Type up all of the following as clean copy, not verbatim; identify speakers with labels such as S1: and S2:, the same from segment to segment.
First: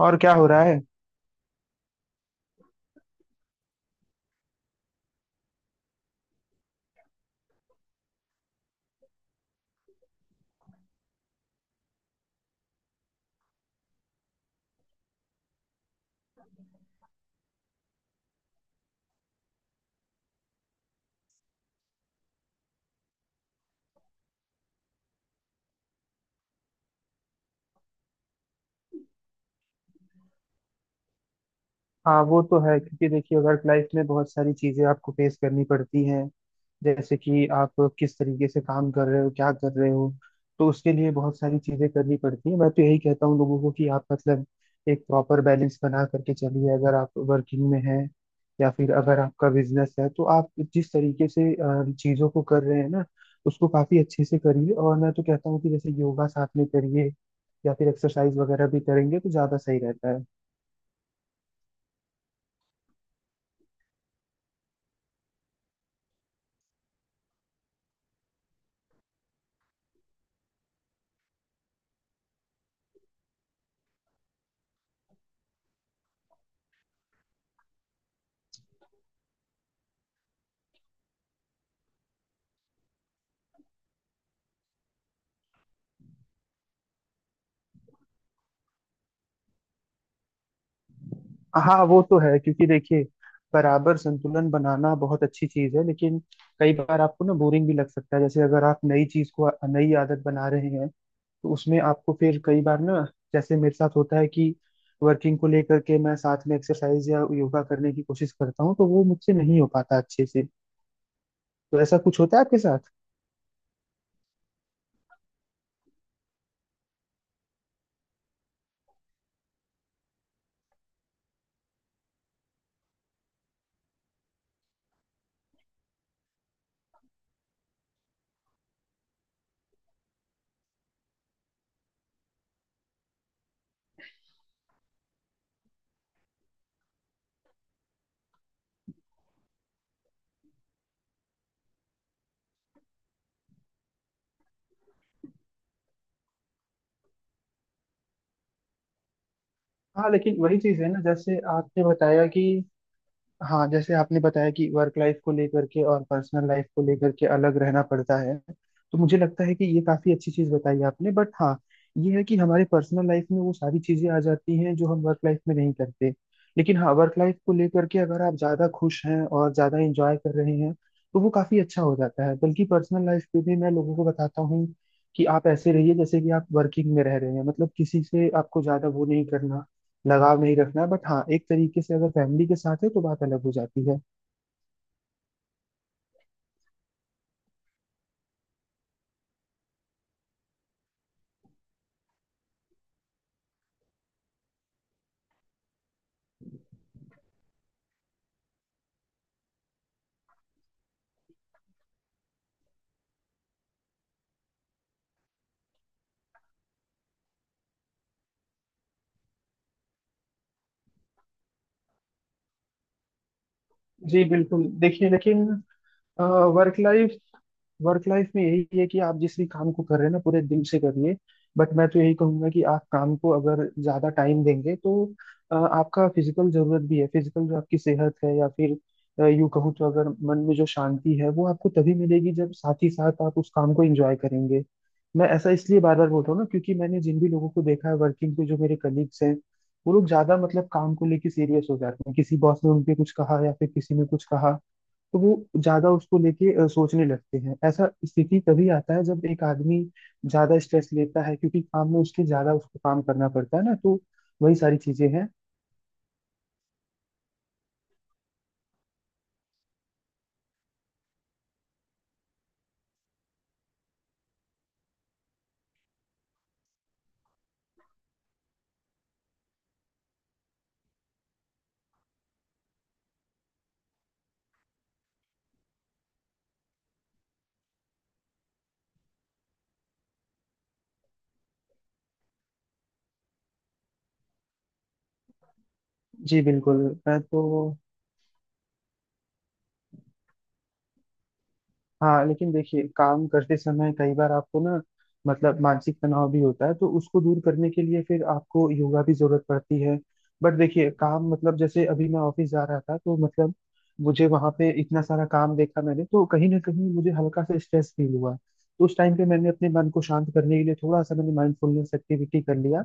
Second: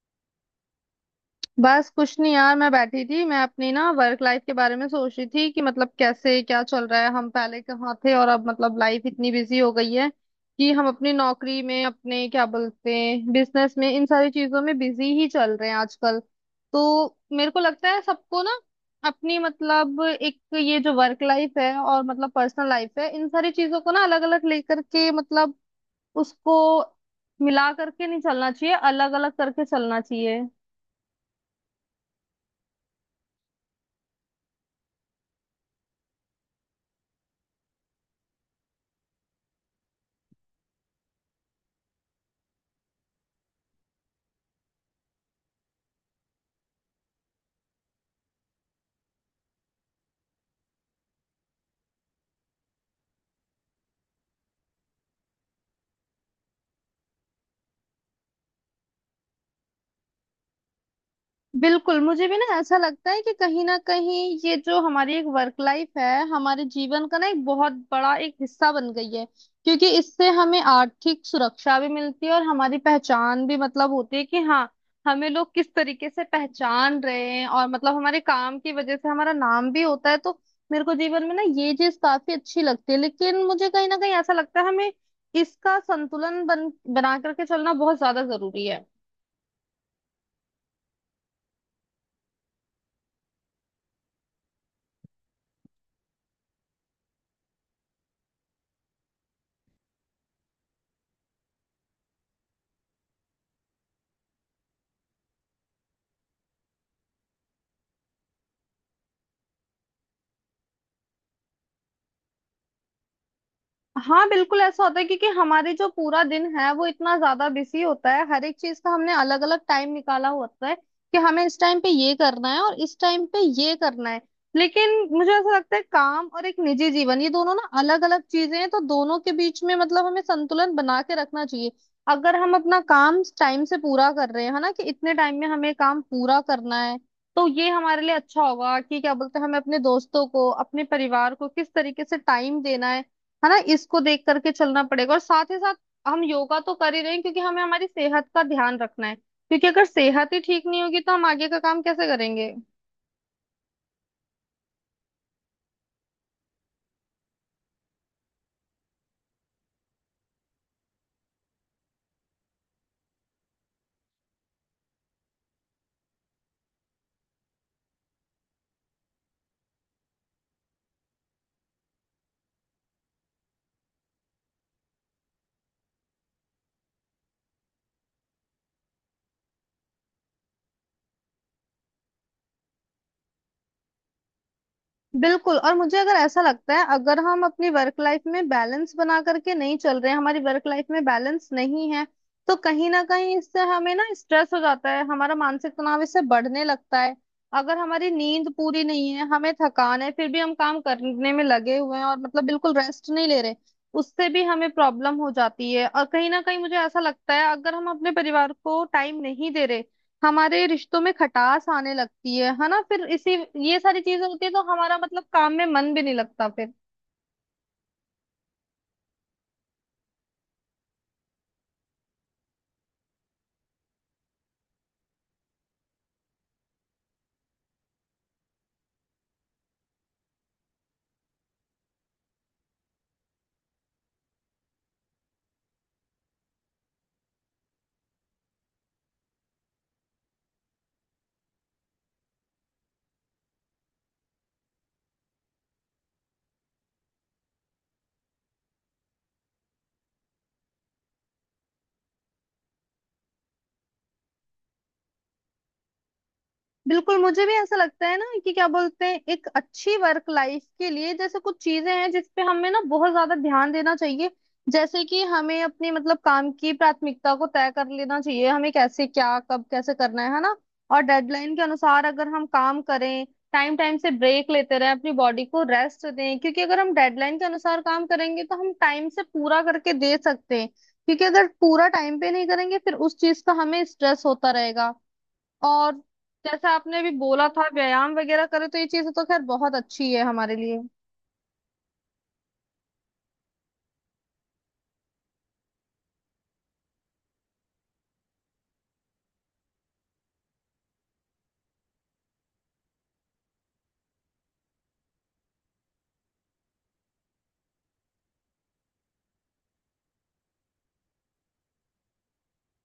S1: और क्या हो रहा है।
S2: बस कुछ नहीं यार। मैं बैठी थी, मैं अपनी ना वर्क लाइफ के बारे में सोच रही थी कि मतलब कैसे, क्या चल रहा है, हम पहले कहाँ थे और अब मतलब लाइफ इतनी बिजी हो गई है कि हम अपनी नौकरी में, अपने क्या बोलते हैं, बिजनेस में, इन सारी चीजों में बिजी ही चल रहे हैं आजकल। तो मेरे को लगता है सबको ना अपनी मतलब एक ये जो वर्क लाइफ है और मतलब पर्सनल लाइफ है, इन सारी चीजों को ना अलग अलग लेकर के, मतलब उसको मिला करके नहीं चलना चाहिए, अलग अलग करके चलना चाहिए।
S1: हाँ वो तो है क्योंकि देखिए वर्क लाइफ में बहुत सारी चीजें आपको फेस करनी पड़ती हैं। जैसे कि आप किस तरीके से काम कर रहे हो, क्या कर रहे हो, तो उसके लिए बहुत सारी चीजें करनी पड़ती हैं। मैं तो यही कहता हूँ लोगों को कि आप मतलब एक प्रॉपर बैलेंस बना करके चलिए। अगर आप वर्किंग में हैं या फिर अगर आपका बिजनेस है, तो आप जिस तरीके से चीजों को कर रहे हैं ना, उसको काफी अच्छे से करिए। और मैं तो कहता हूँ कि जैसे योगा साथ में करिए या फिर एक्सरसाइज वगैरह भी करेंगे तो ज्यादा सही रहता है।
S2: बिल्कुल, मुझे भी ना ऐसा लगता है कि कहीं ना कहीं ये जो हमारी एक वर्क लाइफ है, हमारे जीवन का ना एक बहुत बड़ा एक हिस्सा बन गई है। क्योंकि इससे हमें आर्थिक सुरक्षा भी मिलती है और हमारी पहचान भी मतलब होती है कि हाँ, हमें लोग किस तरीके से पहचान रहे हैं, और मतलब हमारे काम की वजह से हमारा नाम भी होता है। तो मेरे को जीवन में ना ये चीज काफी अच्छी लगती है, लेकिन मुझे कहीं ना कहीं ऐसा लगता है हमें इसका संतुलन बन बना करके चलना बहुत ज्यादा जरूरी है।
S1: हाँ वो तो है क्योंकि देखिए बराबर संतुलन बनाना बहुत अच्छी चीज है, लेकिन कई बार आपको ना बोरिंग भी लग सकता है। जैसे अगर आप नई चीज को नई आदत बना रहे हैं तो उसमें आपको फिर कई बार ना, जैसे मेरे साथ होता है कि वर्किंग को लेकर के मैं साथ में एक्सरसाइज या योगा करने की कोशिश करता हूँ तो वो मुझसे नहीं हो पाता अच्छे से। तो ऐसा कुछ होता है आपके साथ।
S2: हाँ बिल्कुल, ऐसा होता है, क्योंकि हमारे जो पूरा दिन है वो इतना ज्यादा बिजी होता है, हर एक चीज का हमने अलग अलग टाइम निकाला होता है कि हमें इस टाइम पे ये करना है और इस टाइम पे ये करना है। लेकिन मुझे ऐसा लगता है काम और एक निजी जीवन, ये दोनों ना अलग अलग चीजें हैं, तो दोनों के बीच में मतलब हमें संतुलन बना के रखना चाहिए। अगर हम अपना काम टाइम से पूरा कर रहे हैं, है ना, कि इतने टाइम में हमें काम पूरा करना है, तो ये हमारे लिए अच्छा होगा कि क्या बोलते हैं, हमें अपने दोस्तों को, अपने परिवार को किस तरीके से टाइम देना है ना, इसको देख करके चलना पड़ेगा। और साथ ही साथ हम योगा तो कर ही रहे हैं, क्योंकि हमें हमारी सेहत का ध्यान रखना है, क्योंकि अगर
S1: हाँ
S2: सेहत
S1: लेकिन
S2: ही
S1: वही
S2: ठीक
S1: चीज
S2: नहीं
S1: है
S2: होगी
S1: ना
S2: तो हम
S1: जैसे
S2: आगे का काम
S1: आपने
S2: कैसे
S1: बताया कि
S2: करेंगे।
S1: हाँ, जैसे आपने बताया कि वर्क लाइफ को लेकर के और पर्सनल लाइफ को लेकर के अलग रहना पड़ता है। तो मुझे लगता है कि ये काफी अच्छी चीज बताई आपने, बट हाँ, ये है कि हमारे पर्सनल लाइफ में वो सारी चीजें आ जाती हैं जो हम वर्क लाइफ में नहीं करते। लेकिन हाँ, वर्क लाइफ को लेकर के अगर आप ज्यादा खुश हैं और ज्यादा इंजॉय कर रहे हैं तो वो काफी अच्छा हो जाता है। बल्कि पर्सनल लाइफ पे भी मैं लोगों को बताता हूँ कि आप ऐसे रहिए जैसे कि आप वर्किंग में रह रहे हैं। मतलब किसी से आपको ज्यादा वो नहीं करना, लगाव नहीं रखना है, बट हाँ, एक तरीके से अगर फैमिली के साथ है तो बात अलग हो जाती है।
S2: बिल्कुल, और मुझे अगर ऐसा लगता है अगर हम अपनी वर्क लाइफ में बैलेंस बना करके नहीं चल रहे हैं, हमारी वर्क लाइफ में बैलेंस नहीं है, तो कहीं ना कहीं इससे हमें ना स्ट्रेस हो जाता है, हमारा मानसिक तनाव इससे बढ़ने लगता है। अगर हमारी नींद पूरी नहीं है, हमें थकान है, फिर भी हम काम करने में लगे हुए हैं और मतलब बिल्कुल रेस्ट नहीं ले रहे, उससे भी हमें प्रॉब्लम हो जाती है। और कहीं ना कहीं मुझे ऐसा लगता है अगर हम अपने परिवार को टाइम नहीं दे रहे, हमारे रिश्तों में खटास आने लगती है ना, फिर इसी, ये सारी
S1: जी
S2: चीजें होती है तो
S1: बिल्कुल,
S2: हमारा
S1: देखिए
S2: मतलब
S1: लेकिन
S2: काम में मन भी नहीं लगता फिर।
S1: वर्क लाइफ वर्क लाइफ में यही है कि आप जिस भी काम को कर रहे हैं ना, पूरे दिल से करिए। बट मैं तो यही कहूंगा कि आप काम को अगर ज्यादा टाइम देंगे तो आपका फिजिकल जरूरत भी है। फिजिकल जो आपकी सेहत है, या फिर यूं कहूँ तो अगर मन में जो शांति है वो आपको तभी मिलेगी जब साथ ही साथ आप उस काम को एंजॉय करेंगे। मैं ऐसा इसलिए बार बार बोल रहा हूँ ना, क्योंकि मैंने जिन भी लोगों को देखा है वर्किंग पे, जो मेरे कलीग्स हैं, वो लोग ज्यादा मतलब काम को लेके सीरियस हो जाते हैं। किसी बॉस ने उनके कुछ कहा या फिर किसी ने कुछ कहा तो वो ज्यादा उसको लेके सोचने लगते हैं। ऐसा स्थिति तभी आता है जब एक आदमी ज्यादा स्ट्रेस लेता है, क्योंकि काम में उसके ज्यादा उसको काम करना पड़ता है ना, तो वही सारी चीजें हैं।
S2: बिल्कुल, मुझे भी ऐसा लगता है ना कि क्या बोलते हैं, एक अच्छी वर्क लाइफ के लिए जैसे कुछ चीजें हैं जिस पे हमें ना बहुत ज्यादा ध्यान देना चाहिए। जैसे कि हमें अपने मतलब काम की प्राथमिकता को तय कर लेना चाहिए, हमें कैसे, क्या, कब, कैसे करना है ना। और डेडलाइन के अनुसार अगर हम काम करें, टाइम टाइम से ब्रेक लेते रहें, अपनी बॉडी को रेस्ट दें, क्योंकि अगर हम डेडलाइन के अनुसार काम करेंगे तो हम टाइम से पूरा करके दे सकते हैं, क्योंकि अगर पूरा टाइम पे नहीं करेंगे फिर उस चीज का हमें स्ट्रेस होता रहेगा। और
S1: जी
S2: जैसा
S1: बिल्कुल।
S2: आपने अभी
S1: मैं तो
S2: बोला था व्यायाम वगैरह करे, तो ये चीज तो खैर बहुत अच्छी है हमारे लिए।
S1: हाँ लेकिन देखिए काम करते समय कई बार आपको ना मतलब मानसिक तनाव भी होता है, तो उसको दूर करने के लिए फिर आपको योगा भी जरूरत पड़ती है। बट देखिए काम मतलब जैसे अभी मैं ऑफिस जा रहा था तो मतलब मुझे वहां पे इतना सारा काम देखा मैंने, तो कहीं ना कहीं मुझे हल्का सा स्ट्रेस फील हुआ। तो उस टाइम पे मैंने अपने मन को शांत करने के लिए थोड़ा सा मैंने माइंडफुलनेस एक्टिविटी कर लिया।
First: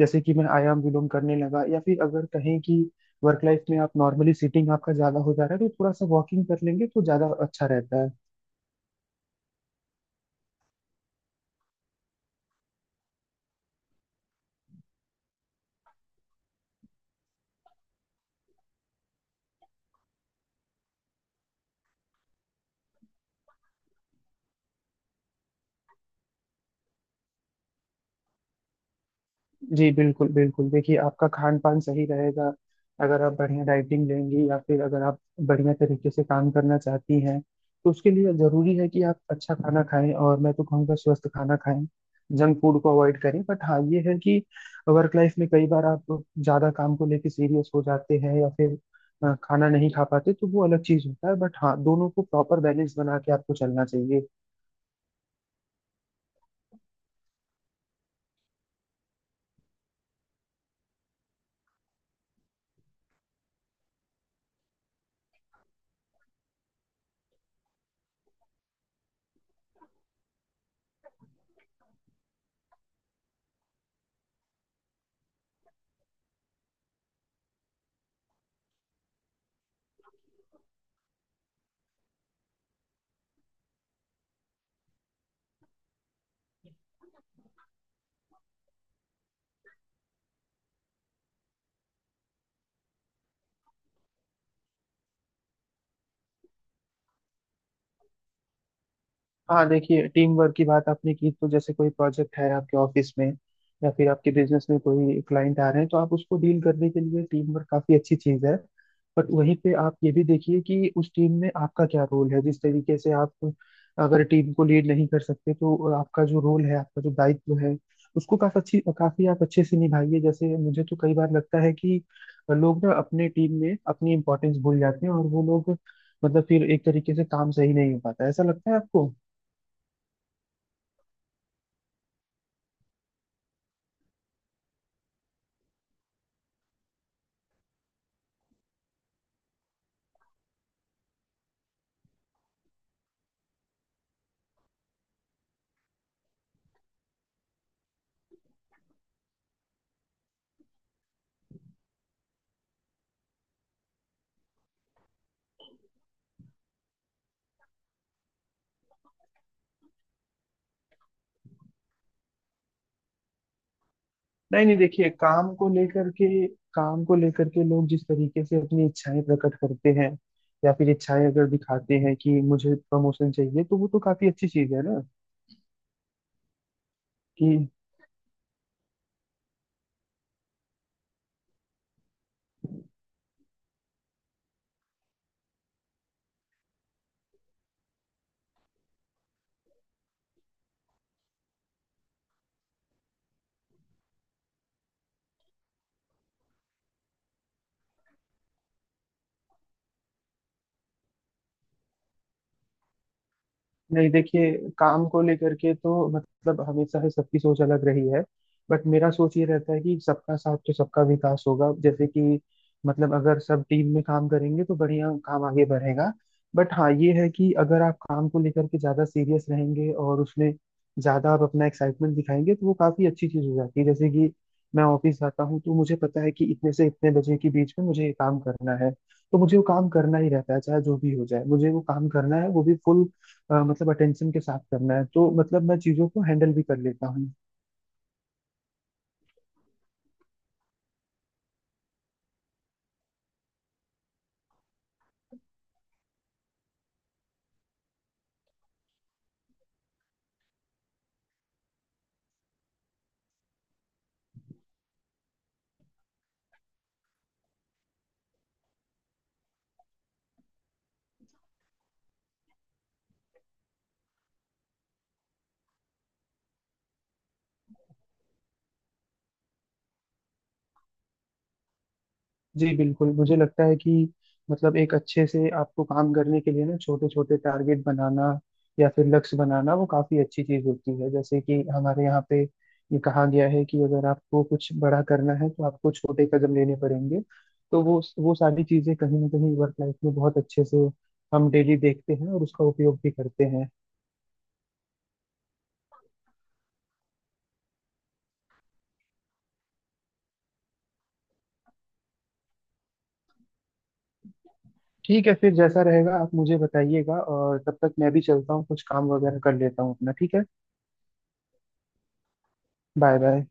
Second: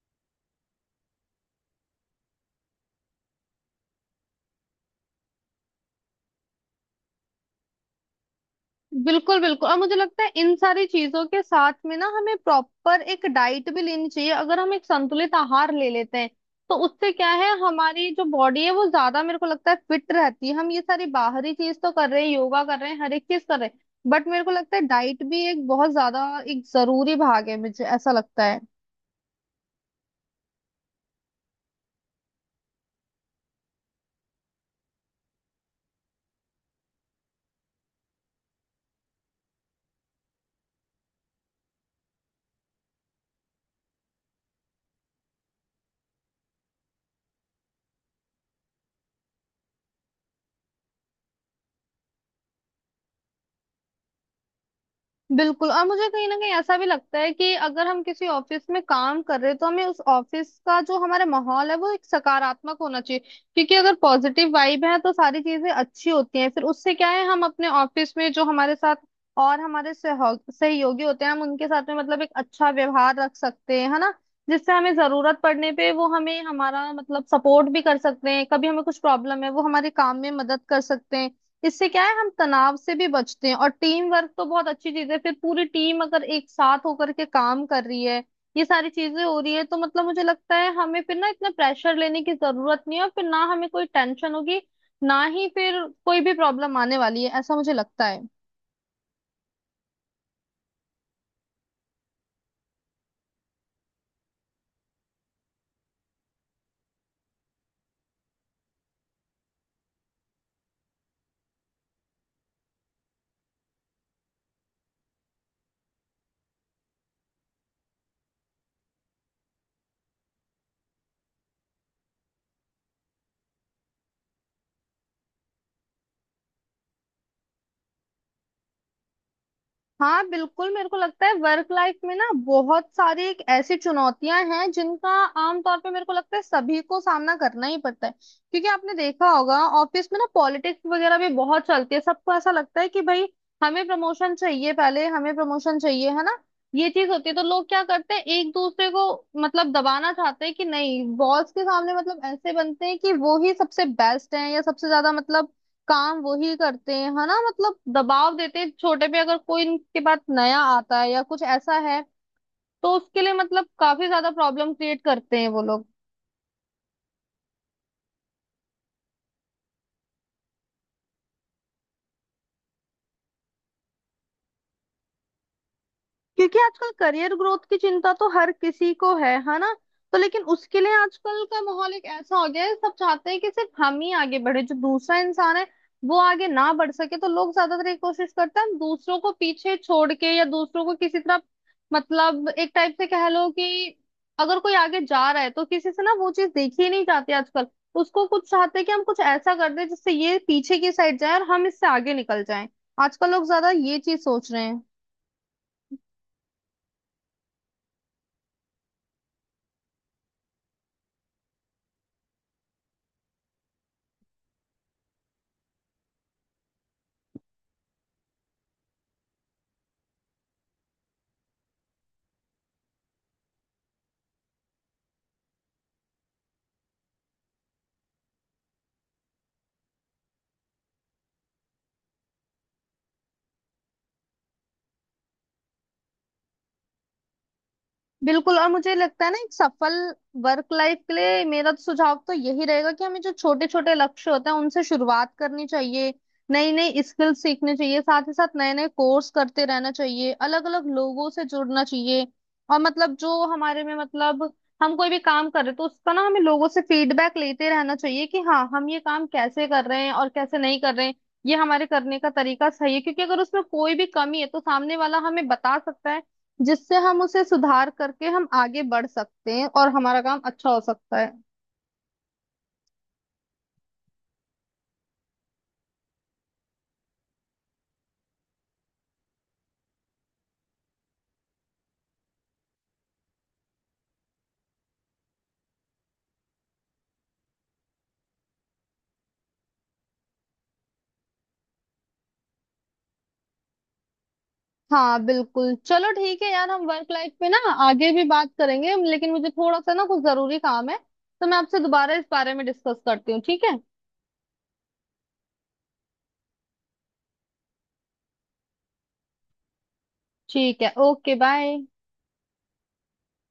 S1: जैसे कि मैं आयाम विलोम करने लगा, या फिर अगर कहें कि वर्क लाइफ में आप नॉर्मली सीटिंग आपका ज्यादा हो जा रहा है तो थोड़ा सा वॉकिंग कर लेंगे तो ज्यादा अच्छा रहता है।
S2: बिल्कुल बिल्कुल, और मुझे लगता है इन सारी चीजों के साथ में ना हमें प्रॉपर एक डाइट भी लेनी चाहिए। अगर हम एक संतुलित आहार ले लेते हैं तो उससे क्या है, हमारी जो बॉडी है वो ज्यादा मेरे को लगता है फिट रहती है। हम ये सारी बाहरी चीज तो कर रहे हैं, योगा कर रहे हैं, हर एक चीज कर रहे हैं, बट मेरे को लगता है डाइट भी एक बहुत ज्यादा एक जरूरी भाग है, मुझे ऐसा लगता है।
S1: जी बिल्कुल बिल्कुल, देखिए आपका खान पान सही रहेगा अगर आप बढ़िया डाइटिंग लेंगी, या फिर अगर आप बढ़िया तरीके से काम करना चाहती हैं तो उसके लिए जरूरी है कि आप अच्छा खाना खाएं, और मैं तो कहूँगा स्वस्थ खाना खाएं। जंक फूड को अवॉइड करें। बट हाँ, ये है कि वर्क लाइफ में कई बार आप ज्यादा काम को लेके सीरियस हो जाते हैं या फिर खाना नहीं खा पाते, तो वो अलग चीज होता है। बट हाँ, दोनों को प्रॉपर बैलेंस बना के आपको चलना चाहिए।
S2: बिल्कुल, और मुझे कहीं ना कहीं ऐसा भी लगता है कि अगर हम किसी ऑफिस में काम कर रहे हैं, तो हमें उस ऑफिस का जो हमारा माहौल है वो एक सकारात्मक होना चाहिए। क्योंकि अगर पॉजिटिव वाइब है तो सारी चीजें अच्छी होती हैं, फिर उससे क्या है हम अपने ऑफिस में जो हमारे साथ और हमारे सहयोगी होते हैं, हम उनके साथ में मतलब एक अच्छा व्यवहार रख सकते हैं, है ना, जिससे हमें जरूरत पड़ने पे वो हमें हमारा मतलब सपोर्ट भी कर सकते हैं। कभी हमें कुछ प्रॉब्लम है वो हमारे काम में मदद कर सकते हैं, इससे क्या है हम तनाव से भी बचते हैं। और टीम वर्क तो बहुत अच्छी चीज है, फिर पूरी टीम अगर एक साथ होकर के काम कर रही है, ये सारी चीजें हो रही है, तो मतलब मुझे लगता है हमें फिर ना इतना प्रेशर लेने की जरूरत नहीं है, और फिर ना हमें कोई टेंशन होगी, ना ही फिर कोई भी प्रॉब्लम आने वाली है, ऐसा मुझे लगता है।
S1: हाँ देखिए, टीम वर्क की बात आपने की, तो जैसे कोई प्रोजेक्ट है आपके ऑफिस में या फिर आपके बिजनेस में कोई क्लाइंट आ रहे हैं, तो आप उसको डील करने के लिए टीम वर्क काफी अच्छी चीज है। बट वहीं पे आप ये भी देखिए कि उस टीम में आपका क्या रोल है। जिस तरीके से आप, अगर टीम को लीड नहीं कर सकते तो आपका जो रोल है, आपका जो दायित्व है, उसको काफी अच्छी काफी आप अच्छे से निभाइए। जैसे मुझे तो कई बार लगता है कि लोग ना अपने टीम में अपनी इंपॉर्टेंस भूल जाते हैं, और वो लोग मतलब फिर एक तरीके से काम सही नहीं हो पाता है। ऐसा लगता है आपको।
S2: हाँ बिल्कुल, मेरे को लगता है वर्क लाइफ में ना बहुत सारी एक ऐसी चुनौतियां हैं जिनका आमतौर पे मेरे को लगता है सभी को सामना करना ही पड़ता है। क्योंकि आपने देखा होगा ऑफिस में ना पॉलिटिक्स वगैरह भी बहुत चलती है, सबको ऐसा लगता है कि भाई हमें प्रमोशन चाहिए, पहले हमें प्रमोशन चाहिए, है ना। ये चीज होती है तो लोग क्या करते हैं, एक दूसरे को मतलब दबाना चाहते हैं कि नहीं, बॉस के सामने मतलब ऐसे बनते हैं कि वो ही सबसे बेस्ट है या सबसे ज्यादा मतलब काम वही करते हैं, है ना। मतलब दबाव देते हैं छोटे पे, अगर कोई इनके पास नया आता है या कुछ ऐसा है, तो उसके लिए मतलब काफी ज्यादा
S1: नहीं
S2: प्रॉब्लम
S1: नहीं
S2: क्रिएट
S1: देखिए,
S2: करते हैं
S1: काम
S2: वो
S1: को
S2: लोग।
S1: लेकर के काम को लेकर के लोग जिस तरीके से अपनी इच्छाएं प्रकट करते हैं या फिर इच्छाएं अगर दिखाते हैं कि मुझे प्रमोशन चाहिए, तो वो तो काफी अच्छी चीज है ना
S2: क्योंकि आजकल करियर
S1: कि
S2: ग्रोथ की चिंता तो हर किसी को है ना। तो लेकिन उसके लिए आजकल का माहौल एक ऐसा हो गया है, सब चाहते हैं कि सिर्फ हम ही आगे बढ़े, जो दूसरा इंसान है वो आगे ना बढ़ सके, तो लोग ज्यादातर ये कोशिश करते हैं हम दूसरों को पीछे छोड़ के या दूसरों को किसी तरह मतलब एक टाइप से कह लो कि अगर कोई आगे जा रहा है तो किसी से ना वो चीज देखी ही नहीं जाती आजकल। उसको कुछ चाहते हैं कि हम कुछ ऐसा कर दें जिससे ये पीछे की साइड जाए और हम इससे आगे निकल जाएं, आजकल लोग ज्यादा ये
S1: नहीं।
S2: चीज सोच
S1: देखिए
S2: रहे हैं।
S1: काम को लेकर के तो मतलब हमेशा ही सबकी सोच अलग रही है। बट मेरा सोच ये रहता है कि सबका साथ तो सबका विकास होगा। जैसे कि मतलब अगर सब टीम में काम करेंगे तो बढ़िया काम आगे बढ़ेगा। बट हाँ, ये है कि अगर आप काम को लेकर के ज्यादा सीरियस रहेंगे और उसमें ज्यादा आप अपना एक्साइटमेंट दिखाएंगे तो वो काफी अच्छी चीज हो जाती है। जैसे कि मैं ऑफिस जाता हूँ तो मुझे पता है कि इतने से इतने बजे के बीच में मुझे ये काम करना है, तो मुझे वो काम करना ही रहता है। चाहे जो भी हो जाए मुझे वो काम करना है, वो भी फुल मतलब अटेंशन के साथ करना है, तो मतलब मैं चीज़ों को हैंडल भी कर लेता हूँ।
S2: बिल्कुल, और मुझे लगता है ना एक सफल वर्क लाइफ के लिए मेरा तो सुझाव तो यही रहेगा कि हमें जो छोटे छोटे लक्ष्य होते हैं उनसे शुरुआत करनी चाहिए, नई नई स्किल सीखनी चाहिए, साथ ही साथ नए नए कोर्स करते रहना चाहिए, अलग अलग लोगों से जुड़ना चाहिए। और मतलब जो हमारे में मतलब हम कोई भी काम कर रहे हैं तो उसका ना हमें लोगों से फीडबैक लेते रहना चाहिए कि हाँ, हम ये काम कैसे कर रहे हैं और कैसे नहीं कर रहे हैं, ये हमारे करने का तरीका सही है, क्योंकि अगर उसमें कोई भी कमी है तो सामने वाला हमें बता सकता है, जिससे हम उसे सुधार करके हम आगे बढ़ सकते हैं और हमारा काम अच्छा हो सकता है।
S1: जी बिल्कुल, मुझे लगता है कि मतलब एक अच्छे से आपको काम करने के लिए ना छोटे छोटे टारगेट बनाना या फिर लक्ष्य बनाना, वो काफ़ी अच्छी चीज़ होती है। जैसे कि हमारे यहाँ पे ये कहा गया है कि अगर आपको कुछ बड़ा करना है तो आपको छोटे कदम लेने पड़ेंगे। तो वो सारी चीज़ें कहीं ना कहीं वर्क लाइफ में बहुत अच्छे से हम डेली देखते हैं और उसका उपयोग भी करते हैं।
S2: हाँ बिल्कुल, चलो ठीक है यार, हम वर्क लाइफ पे ना आगे भी बात करेंगे, लेकिन मुझे थोड़ा सा ना कुछ जरूरी काम है, तो मैं आपसे दोबारा इस बारे में डिस्कस करती हूँ, ठीक है।
S1: ठीक है, फिर जैसा रहेगा आप मुझे बताइएगा, और तब तक मैं भी चलता हूँ, कुछ काम वगैरह कर लेता हूँ अपना। ठीक है।
S2: ठीक है, ओके, बाय।
S1: Bye bye.